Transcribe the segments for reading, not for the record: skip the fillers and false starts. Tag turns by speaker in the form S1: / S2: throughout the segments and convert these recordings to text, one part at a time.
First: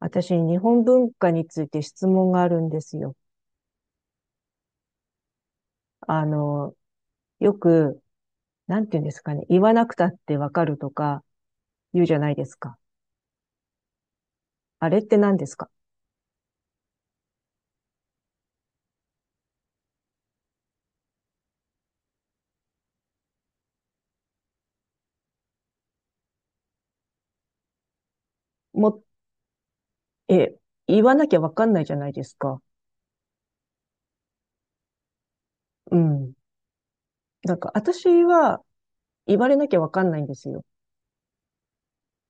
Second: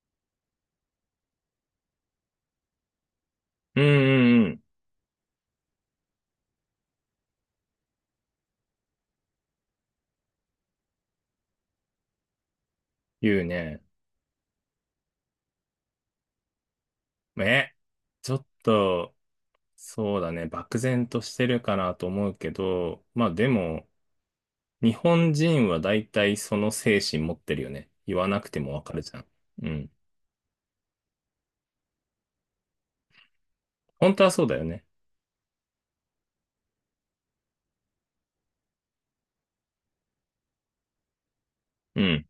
S1: 私、日本文化について質問があるんですよ。
S2: うんうんうん。
S1: あの、よく、なんて言うんですかね。言わなくたってわかるとか言うじゃないですか。
S2: 言うね。
S1: あれって何ですか？
S2: え、ちょっと、そうだね。漠然としてるかなと思うけど、まあでも、日本人は大体その精神持ってるよね。言わなくてもわかる
S1: も、
S2: じゃん。うん。
S1: え、言わなきゃわかんないじゃないですか。
S2: 本当はそうだよね。
S1: うん。私は言われなきゃわかんないんですよ。
S2: うん。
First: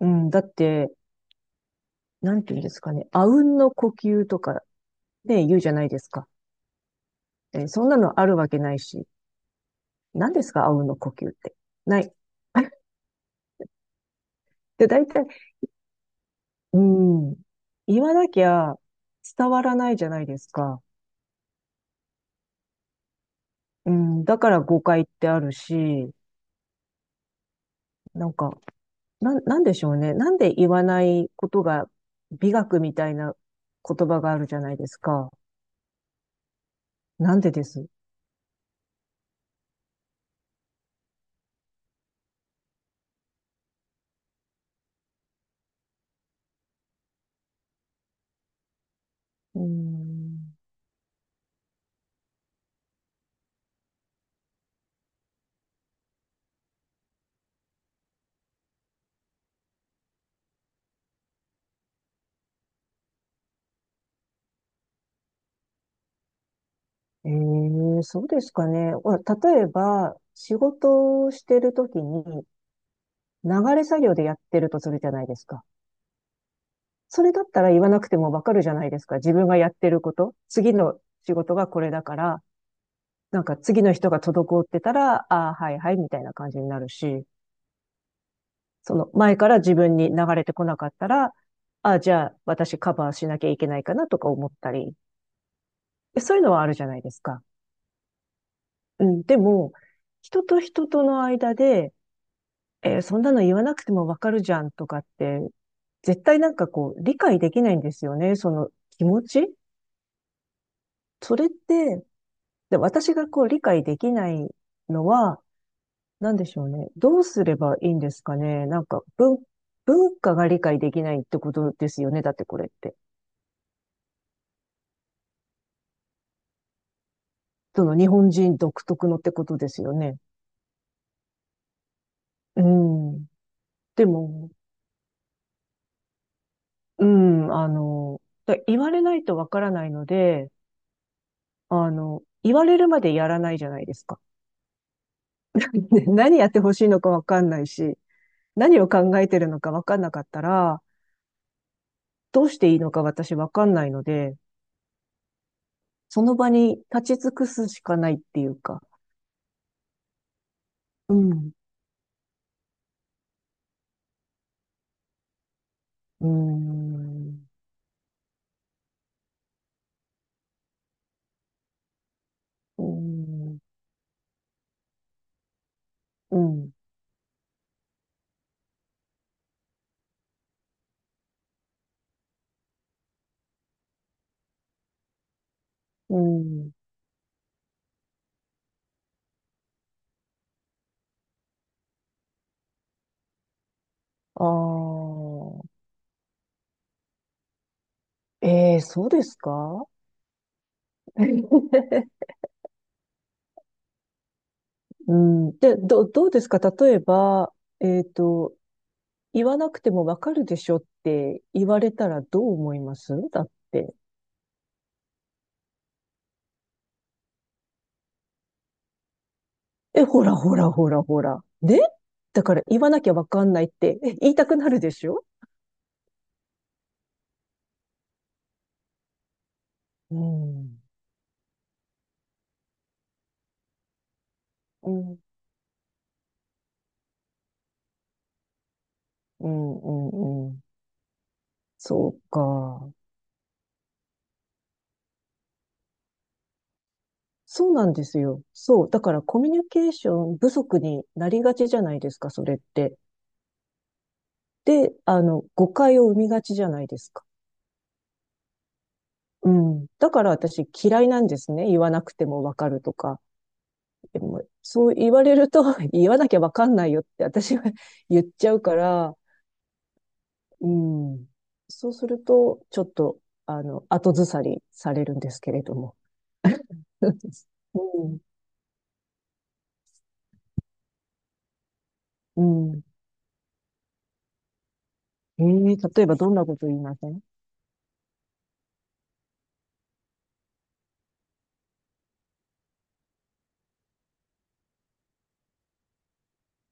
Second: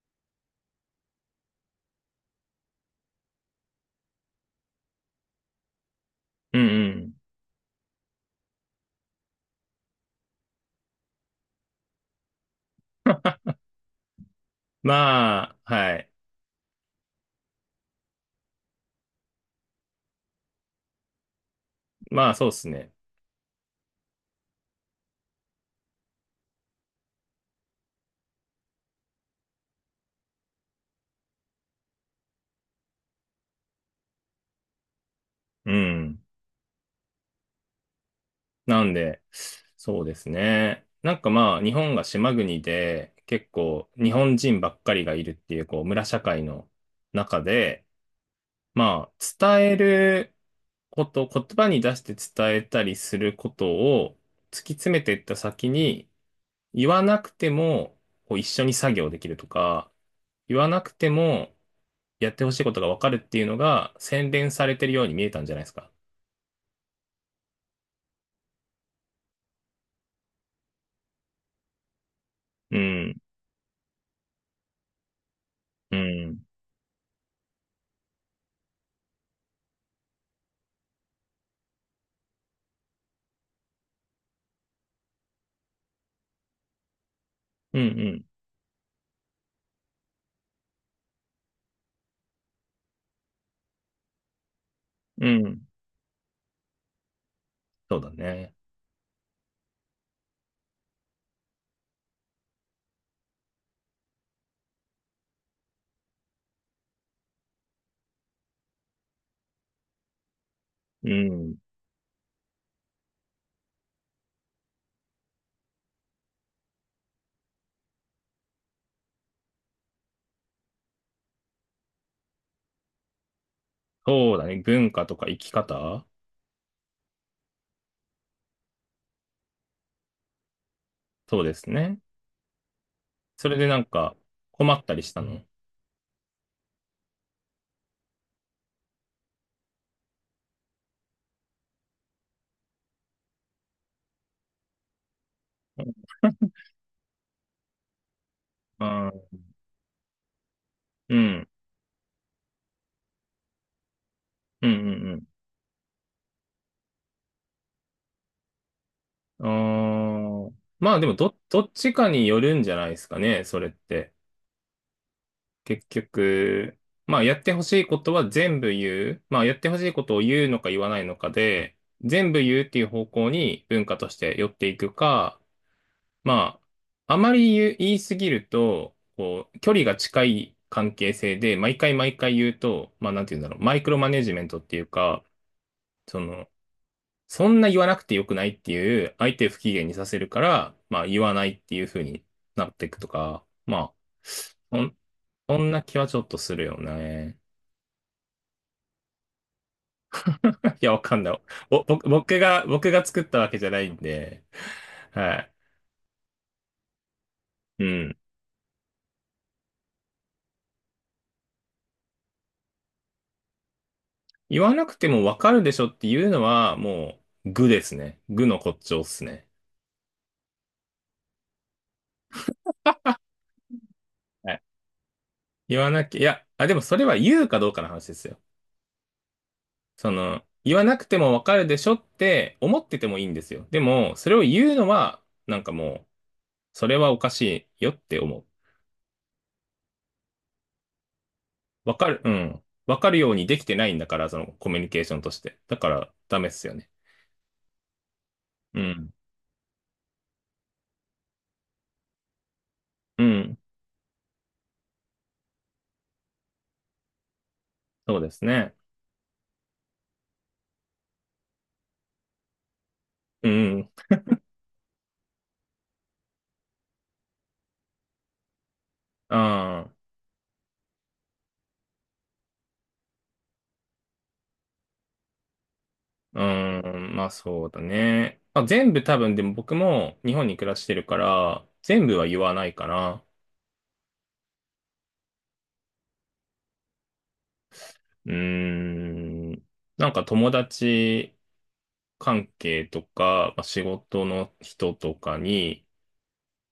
S1: うん。だって、なんて言うんですかね。あうんの呼吸とかね、言うじゃないですか。
S2: うんうん。
S1: え、そんなのあるわけないし。何ですかあうんの呼吸って。ない。で、大体
S2: まあ、はい。
S1: うん。言わなきゃ伝わらないじゃないですか。
S2: まあそうですね。
S1: うん。だから誤解ってあるし、なんか、なんでしょうね。なんで言わないことが美学みたいな言葉があるじゃないですか。
S2: うん。
S1: なんでです。
S2: なんで、そうですね。なんかまあ、日本が島国で、結構日本人ばっかりがいるっていう、こう、村社会の中で、まあ、
S1: う
S2: 伝える
S1: ん。
S2: こと、言葉に出して伝えたりすることを突き詰めていった先に、言わなくてもこう一緒に作業できるとか、言わなくてもやってほしいことがわかるっていうのが洗練されてるように見えたんじゃないですか。
S1: ええ、そうですかね。ほら例えば、仕事をしてるときに
S2: うん、
S1: 流れ作業でやってるとするじゃないですか。
S2: うん、
S1: それだったら言わなくてもわかるじゃないですか。自分がやってること。次の仕事がこれだから、なんか次の人が滞ってたら、ああ、はいはい、みたいな感じになるし、
S2: うん、
S1: その前から自分に流れてこなかったら、ああ、じゃあ私カバーしなきゃいけないかなとか思ったり、
S2: うん、うん。
S1: そういうのはあるじゃないですか。
S2: そうだね。
S1: うん、でも、人と人との間で、えーそんなの言わなくてもわかるじゃんとかって、絶対なんかこう、理解できないんですよね、その気持ち。
S2: う
S1: それっ
S2: ん。
S1: て、で私がこう理解できないのは、なんでしょうね。どうすればいいんですかね。文化が理解できないってことですよね。だってこれって。
S2: そうだね。文化とか生き方
S1: その日本人独特のってことですよね。
S2: そうですね。
S1: うん。
S2: それでなん
S1: で
S2: か
S1: も、
S2: 困ったりしたの。
S1: うん、だ言われないとわからないので、言われるまでやらないじゃないですか。
S2: う ん、
S1: ね何やってほしいのかわかんないし、何
S2: う
S1: を考
S2: ん、
S1: えてるのかわかんなかったら、
S2: うん、
S1: どうしていいのか私わかんないので、
S2: うん。うん。
S1: その場に立ち尽くすしかないっていうか。
S2: まあでも
S1: うん。
S2: どっちかによるんじゃないですかね、それって。結
S1: うー
S2: 局、まあやっ
S1: ん、
S2: てほしいことは全部言う。まあやってほしいことを言うのか言わないのかで、全部言うってい
S1: う
S2: う
S1: ー
S2: 方向
S1: ん、
S2: に文化として寄っていくか、
S1: う
S2: ま
S1: ん、
S2: あ、あまり言う、言いすぎると、こう、距離が近い関係性で、毎回毎回言うと、まあなんて言うんだろう、マイクロマネジメントっていうか、
S1: う
S2: その、
S1: ん。
S2: そんな言わなくてよくないっていう、相手を不機嫌にさせるから、まあ言わないっていう風になっていくとか、まあ、そん、
S1: あ
S2: そんな気はちょっとするよね。
S1: あ、ええそうですか？
S2: いや、わかんない。ぼ僕 僕が、僕が作ったわけじゃないんで、
S1: う
S2: はい。
S1: ん、で、どうですか例えば、
S2: う
S1: えっ
S2: ん。
S1: と、言わなくてもわかるでしょって言われたらどう思いますだって。
S2: 言わなくてもわかるでしょっていうのは、もう、愚ですね。愚の骨頂っすね。
S1: え、ほらほらほらほら。ねだから言わなきゃわかんないってえ言いた
S2: は
S1: く
S2: い。
S1: なるでしょ？
S2: 言わなきゃ、いや、あ、でもそれは言うかどうかの話ですよ。そ
S1: う
S2: の、言
S1: ん、
S2: わなくてもわかるでしょって思っててもいいんですよ。でも、それを言うの
S1: うん、うん、
S2: は、なんかもう、それはおかしいよって思う。
S1: うん、うん。
S2: わか
S1: そ
S2: る、
S1: う
S2: うん。
S1: か。
S2: わかるようにできてないんだから、そのコミュニケーションとして。だから、ダメっすよね。
S1: そうなんですよ。
S2: う
S1: そう。だ
S2: ん。
S1: からコミュニケーション不足になりがちじゃないですか、それって。
S2: うん。
S1: で、誤解を生みがちじゃないですか。
S2: そうですね。
S1: うん。だから私嫌いなんですね。言わなくてもわかるとか。
S2: うん。
S1: でもそう言われると 言わなきゃわかんないよって私は 言っちゃうから、
S2: ああ。
S1: うん。そうすると、ちょっと、後ずさりされるんですけれども。
S2: うん。まあ、そうだ
S1: うん。
S2: ね。まあ、全部多分、でも僕も日本に暮らしてるから、全部は言
S1: う
S2: わない
S1: ん。
S2: かな。
S1: ええ例えばどんなこと言いません？
S2: うーん。なんか友達、関係とか、まあ、仕事の人とかに、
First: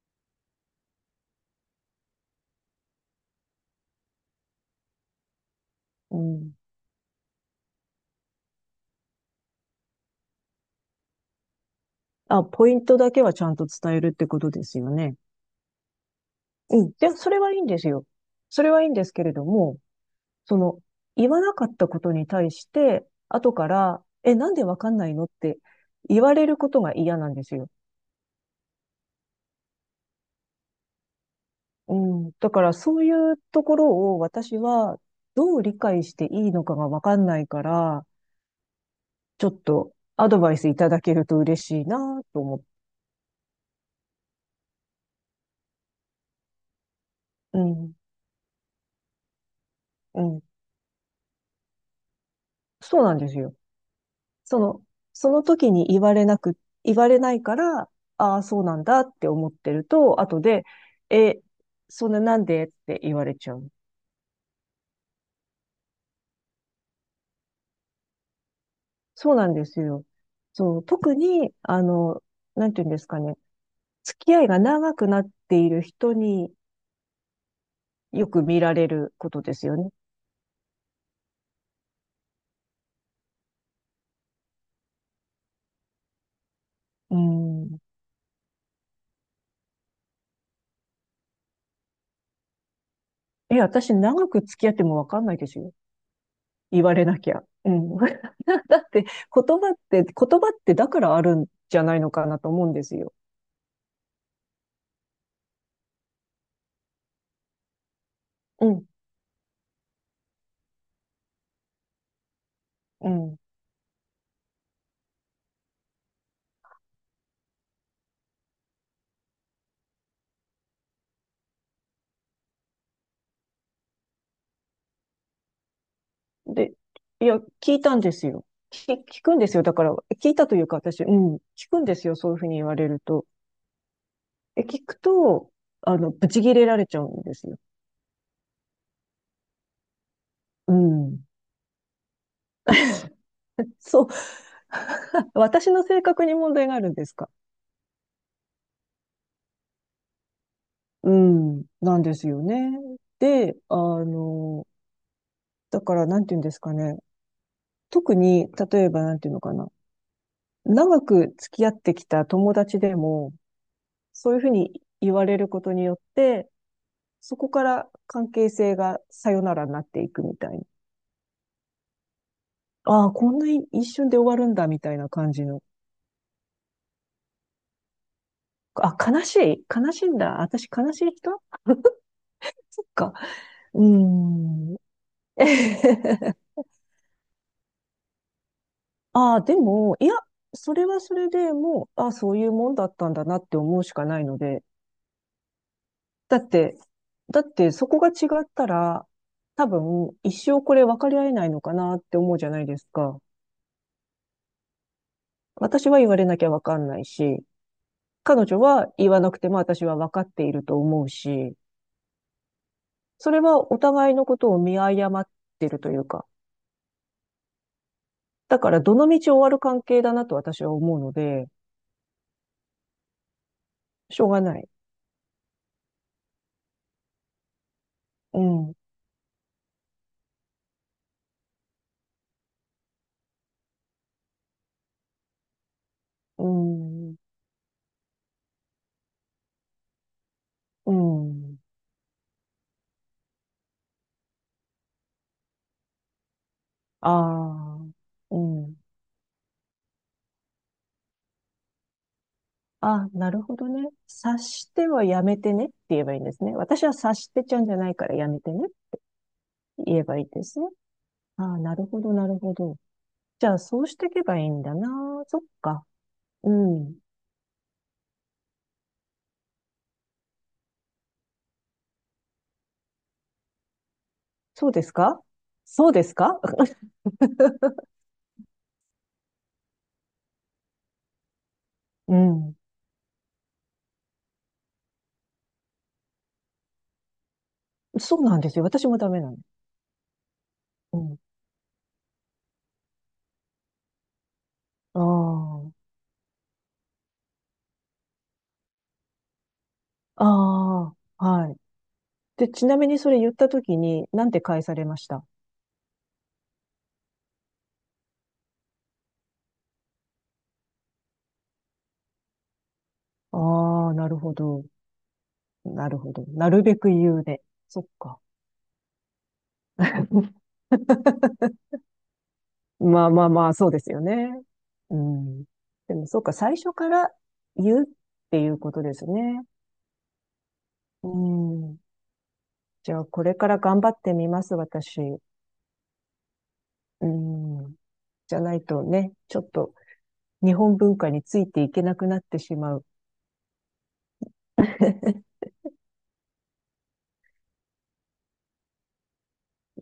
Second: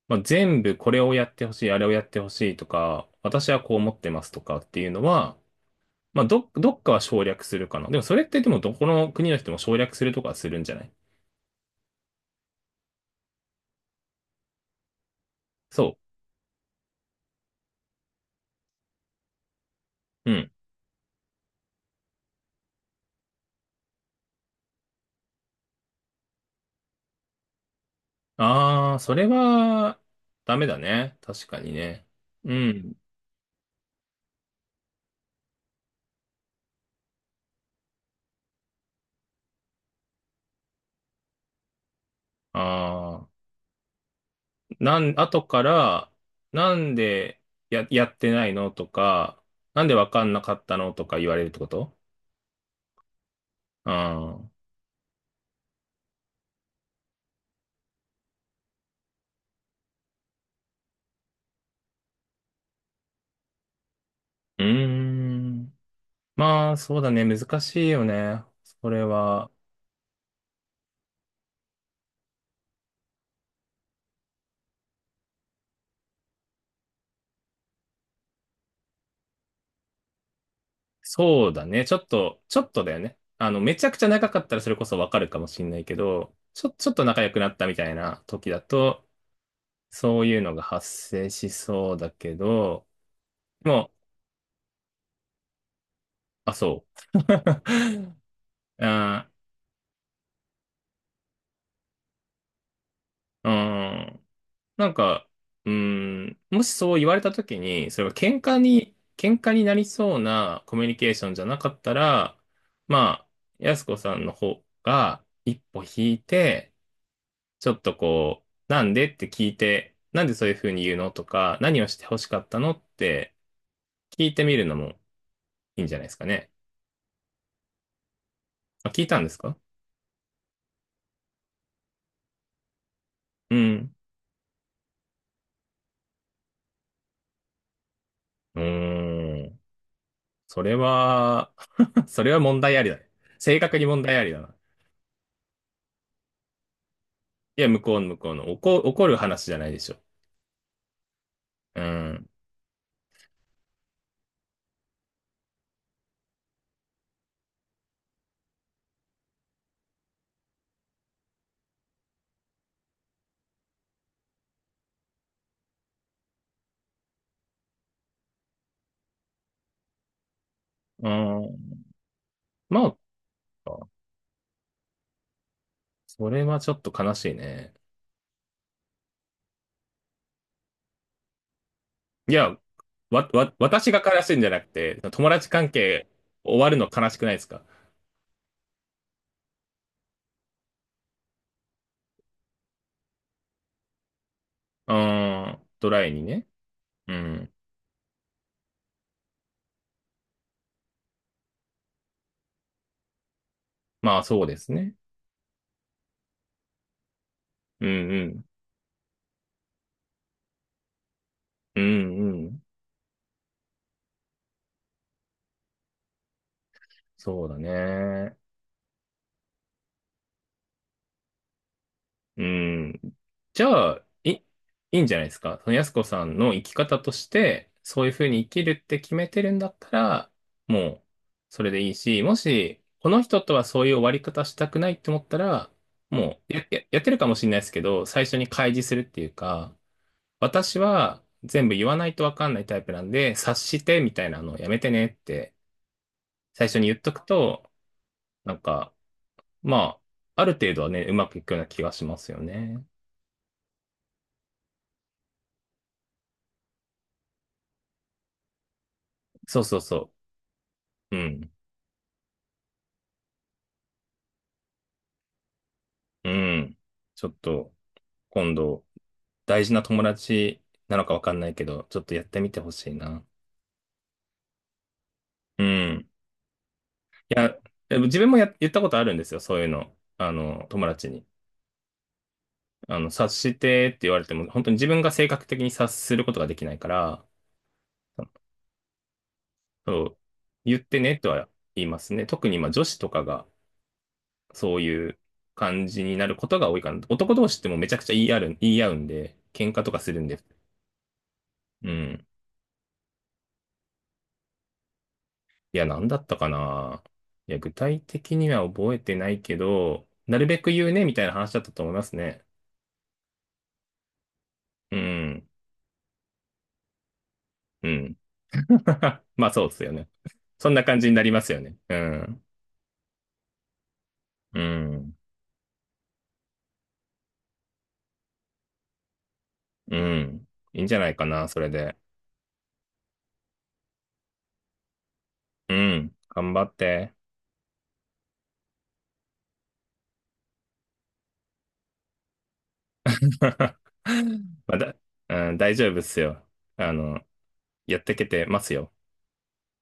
S2: まあ、全部これをやってほしい、あれをやってほしいとか、私はこう思ってますとかっていうのは、
S1: う
S2: まあ、
S1: ん。
S2: どっかは省略するかな。でもそれってでもどこの国の人も省略するとかはするんじゃない。
S1: あ、ポイントだけはちゃんと伝えるってことですよね。
S2: そ
S1: うん。で、それはいいんですよ。それはいいんですけれども、
S2: う。うん。
S1: その、言わなかったことに対して、後から、え、なんでわかんないのって言われることが嫌なんですよ。
S2: ああ、それはダメだね。確かに
S1: う
S2: ね。
S1: ん。だ
S2: う
S1: から、
S2: ん。
S1: そういうところを私は、どう理解していいのかがわかんないから、ちょっとアドバイスいただけると嬉しいなと思って。
S2: ああ、後から、なんで
S1: うん。
S2: やってないのとか、なんでわか
S1: う
S2: んな
S1: ん。
S2: かったのとか言われるってこと。
S1: そうなんですよ。
S2: うん。
S1: その、その時に言われなく、言われないから、ああ、そうなんだって思ってると、後で、え、そんななんでって言われちゃう。
S2: うーん。まあ、そうだね。難しいよね。それ
S1: そうな
S2: は。
S1: んですよ。そう、特に、なんていうんですかね、付き合いが長くなっている人によく見られることですよね。
S2: そうだね。ちょっと、ちょっとだよね。あの、めちゃくちゃ長かったらそれこそわかるかもしんないけど、ちょっと
S1: う
S2: 仲良くなったみ
S1: ん。
S2: たいな時だと、そういうのが発生しそうだけど、
S1: え、
S2: でも
S1: 私
S2: う、
S1: 長く付き合ってもわかんないですよ。
S2: あ、
S1: 言
S2: そ
S1: われなきゃ。うん。だ
S2: う。
S1: って言
S2: あ
S1: 葉って、言葉ってだからあるんじゃないのかなと思うんですよ。
S2: ー、うん。なんか、うーん、もしそう言われた時に、それが
S1: うん。
S2: 喧嘩になりそうなコミュニケーションじゃなかったら、
S1: う
S2: まあ、
S1: ん。
S2: やすこさんの方が一歩引いて、ちょっとこう、なんでって聞いて、なんでそういうふうに言うのとか、何をして欲しかったのって聞いてみるのもいいんじゃないですかね。
S1: で、いや、聞いたんですよ。
S2: まあ、聞いた
S1: 聞
S2: んで
S1: く
S2: す
S1: んで
S2: か。
S1: すよ。だから、聞いたというか、私、うん、聞くんですよ。そういうふうに言われると。
S2: うん。
S1: え、聞くと、ブチ切れられちゃうんですよ。
S2: うーん。そ
S1: う
S2: れ
S1: ん。
S2: は、 それは問題ありだね。正確に問
S1: そう。
S2: 題ありだな。
S1: 私の性格に問題があるんですか？
S2: いや、向こうの。怒る話じゃないでしょ。
S1: うん。
S2: う
S1: なんです
S2: ん。
S1: よね。で、だから、なんて言うんですかね。特に、例えば、なんて言うのかな。長く付き合ってきた友達でも、そういうふうに言われることによって、そこから関係性がさよならになっていくみたいな。
S2: うん。まあ、
S1: ああ、こんな一瞬で終わるんだみたいな感じの。
S2: それはちょっと悲しいね。
S1: あ、悲しい悲しいんだ。私悲しい人？
S2: いや、
S1: そっか。う
S2: 私が悲しいんじゃなく
S1: ーん。
S2: て、友達関係 終わるの悲しくないですか。
S1: ああ、でも、いや、それはそれでもう、ああ、そういうもんだったんだなって思うしかないので。
S2: うん。ドライに
S1: だ
S2: ね。
S1: って、
S2: う
S1: だっ
S2: ん。
S1: てそこが違ったら、多分、一生これ分かり合えないのかなって思うじゃないですか。
S2: まあ、そうですね。
S1: 私は言われなきゃ分かんないし、
S2: うんうん。
S1: 彼女は言わなくても私は分かっていると思うし、
S2: うんうん。
S1: それはお互いのことを見誤ってるというか、
S2: そうだね。
S1: だからどの道終わる関係だなと私は思うので、
S2: うん。じゃあ、
S1: しょうが
S2: い
S1: ない。
S2: いんじゃないですか。その安子さんの生き方として、そういうふう
S1: う
S2: に生きる
S1: ん、
S2: って決めてるんだったら、もう、それでいいし、もし、この人とはそういう終わり方したくないって思ったら、も
S1: う
S2: うや、ややって
S1: ん、
S2: るかもしれないですけど、最初に開示するっていうか、私
S1: う
S2: は
S1: ん、
S2: 全部言わないとわかんないタイプなんで、察してみたいなのをやめてねって、最初に言っ
S1: あ
S2: とくと、
S1: あ、う
S2: なん
S1: ん。
S2: か、まあ、ある程度はね、うまくいくような気がしますよね。
S1: あ、なるほどね。察してはやめてねって言えばいいんですね。私は察してちゃうんじゃないからやめてねって
S2: そうそう
S1: 言え
S2: そ
S1: ばいいですね。
S2: う。う
S1: あ
S2: ん。
S1: あ、なるほど、なるほど。じゃあ、そうしていけばいいんだな。そっか。
S2: う
S1: う
S2: ん。
S1: ん。
S2: ちょっと、今度、大事な友達なのかわかんないけど、ちょっとやってみてほしいな。
S1: そうですか？
S2: う
S1: そうで
S2: ん。
S1: すか？
S2: いや、でも自分もや、言ったことあるんですよ、そういうの。あの、友達に。
S1: うん。
S2: あの、察してって言われても、本当に自分が性格的に察することができないから、
S1: そうなんですよ。私もダメなの。
S2: そう、言っ
S1: う
S2: てね
S1: ん。
S2: とは言いますね。特に、まあ、女子とかが、そういう
S1: あ
S2: 感じになることが多いかな。男同士ってもうめちゃくちゃ言い合うんで、喧嘩とかする
S1: あ。
S2: んで。
S1: ああ。はい。
S2: うん。
S1: で、ちなみにそれ言ったときに、なんて返されました？
S2: いや、なんだったかな。いや、具体的には覚えてないけど、なるべく言うね、みたいな話だったと思いますね。
S1: ああ、なるほど。
S2: うん。
S1: なるほど。なるべく言うで。そっ
S2: うん。
S1: か。
S2: まあ、そうですよね。そんな感じになり ますよね。うん。
S1: まあまあまあ、そうですよね。
S2: う
S1: う
S2: ん。
S1: ん。でも、そうか、最初から言うっていうことですね。
S2: うん。いいんじゃな
S1: う
S2: いかな、それ
S1: ん。
S2: で。
S1: じゃあ、これから頑張ってみます、私。
S2: うん。頑張っ
S1: う
S2: て。
S1: ん。じゃないとね、ちょっと日本文化についていけなくなってしまう。
S2: まだ、うん、大丈夫っすよ。あの、やってけてますよ。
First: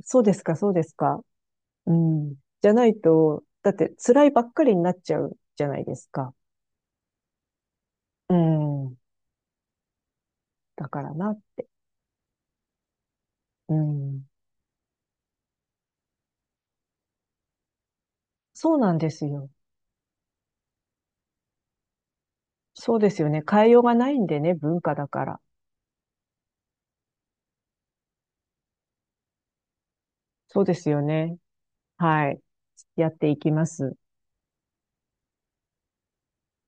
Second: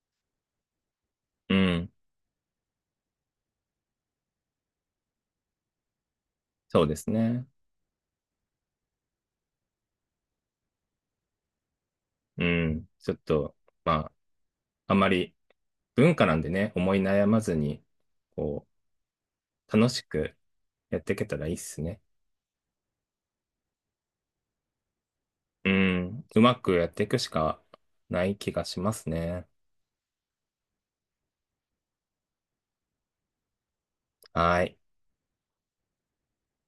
S1: そうですか、そうですか。
S2: うん。
S1: うん。じゃないと、だって辛いばっかりになっちゃうじゃないですか。
S2: そうですね。
S1: うん。だからなって。
S2: うん。ちょっと、
S1: う
S2: まあ、
S1: ん。
S2: あまり文化なんでね、思い悩まずに、こ
S1: そう
S2: う、
S1: なんですよ。
S2: 楽しくやっていけたらいいっすね。
S1: そうですよね。変えようがないんでね、文化だから。
S2: うん。うまくやっていくしかない気がしますね。
S1: そうですよね。はい。やっていきます。
S2: はい。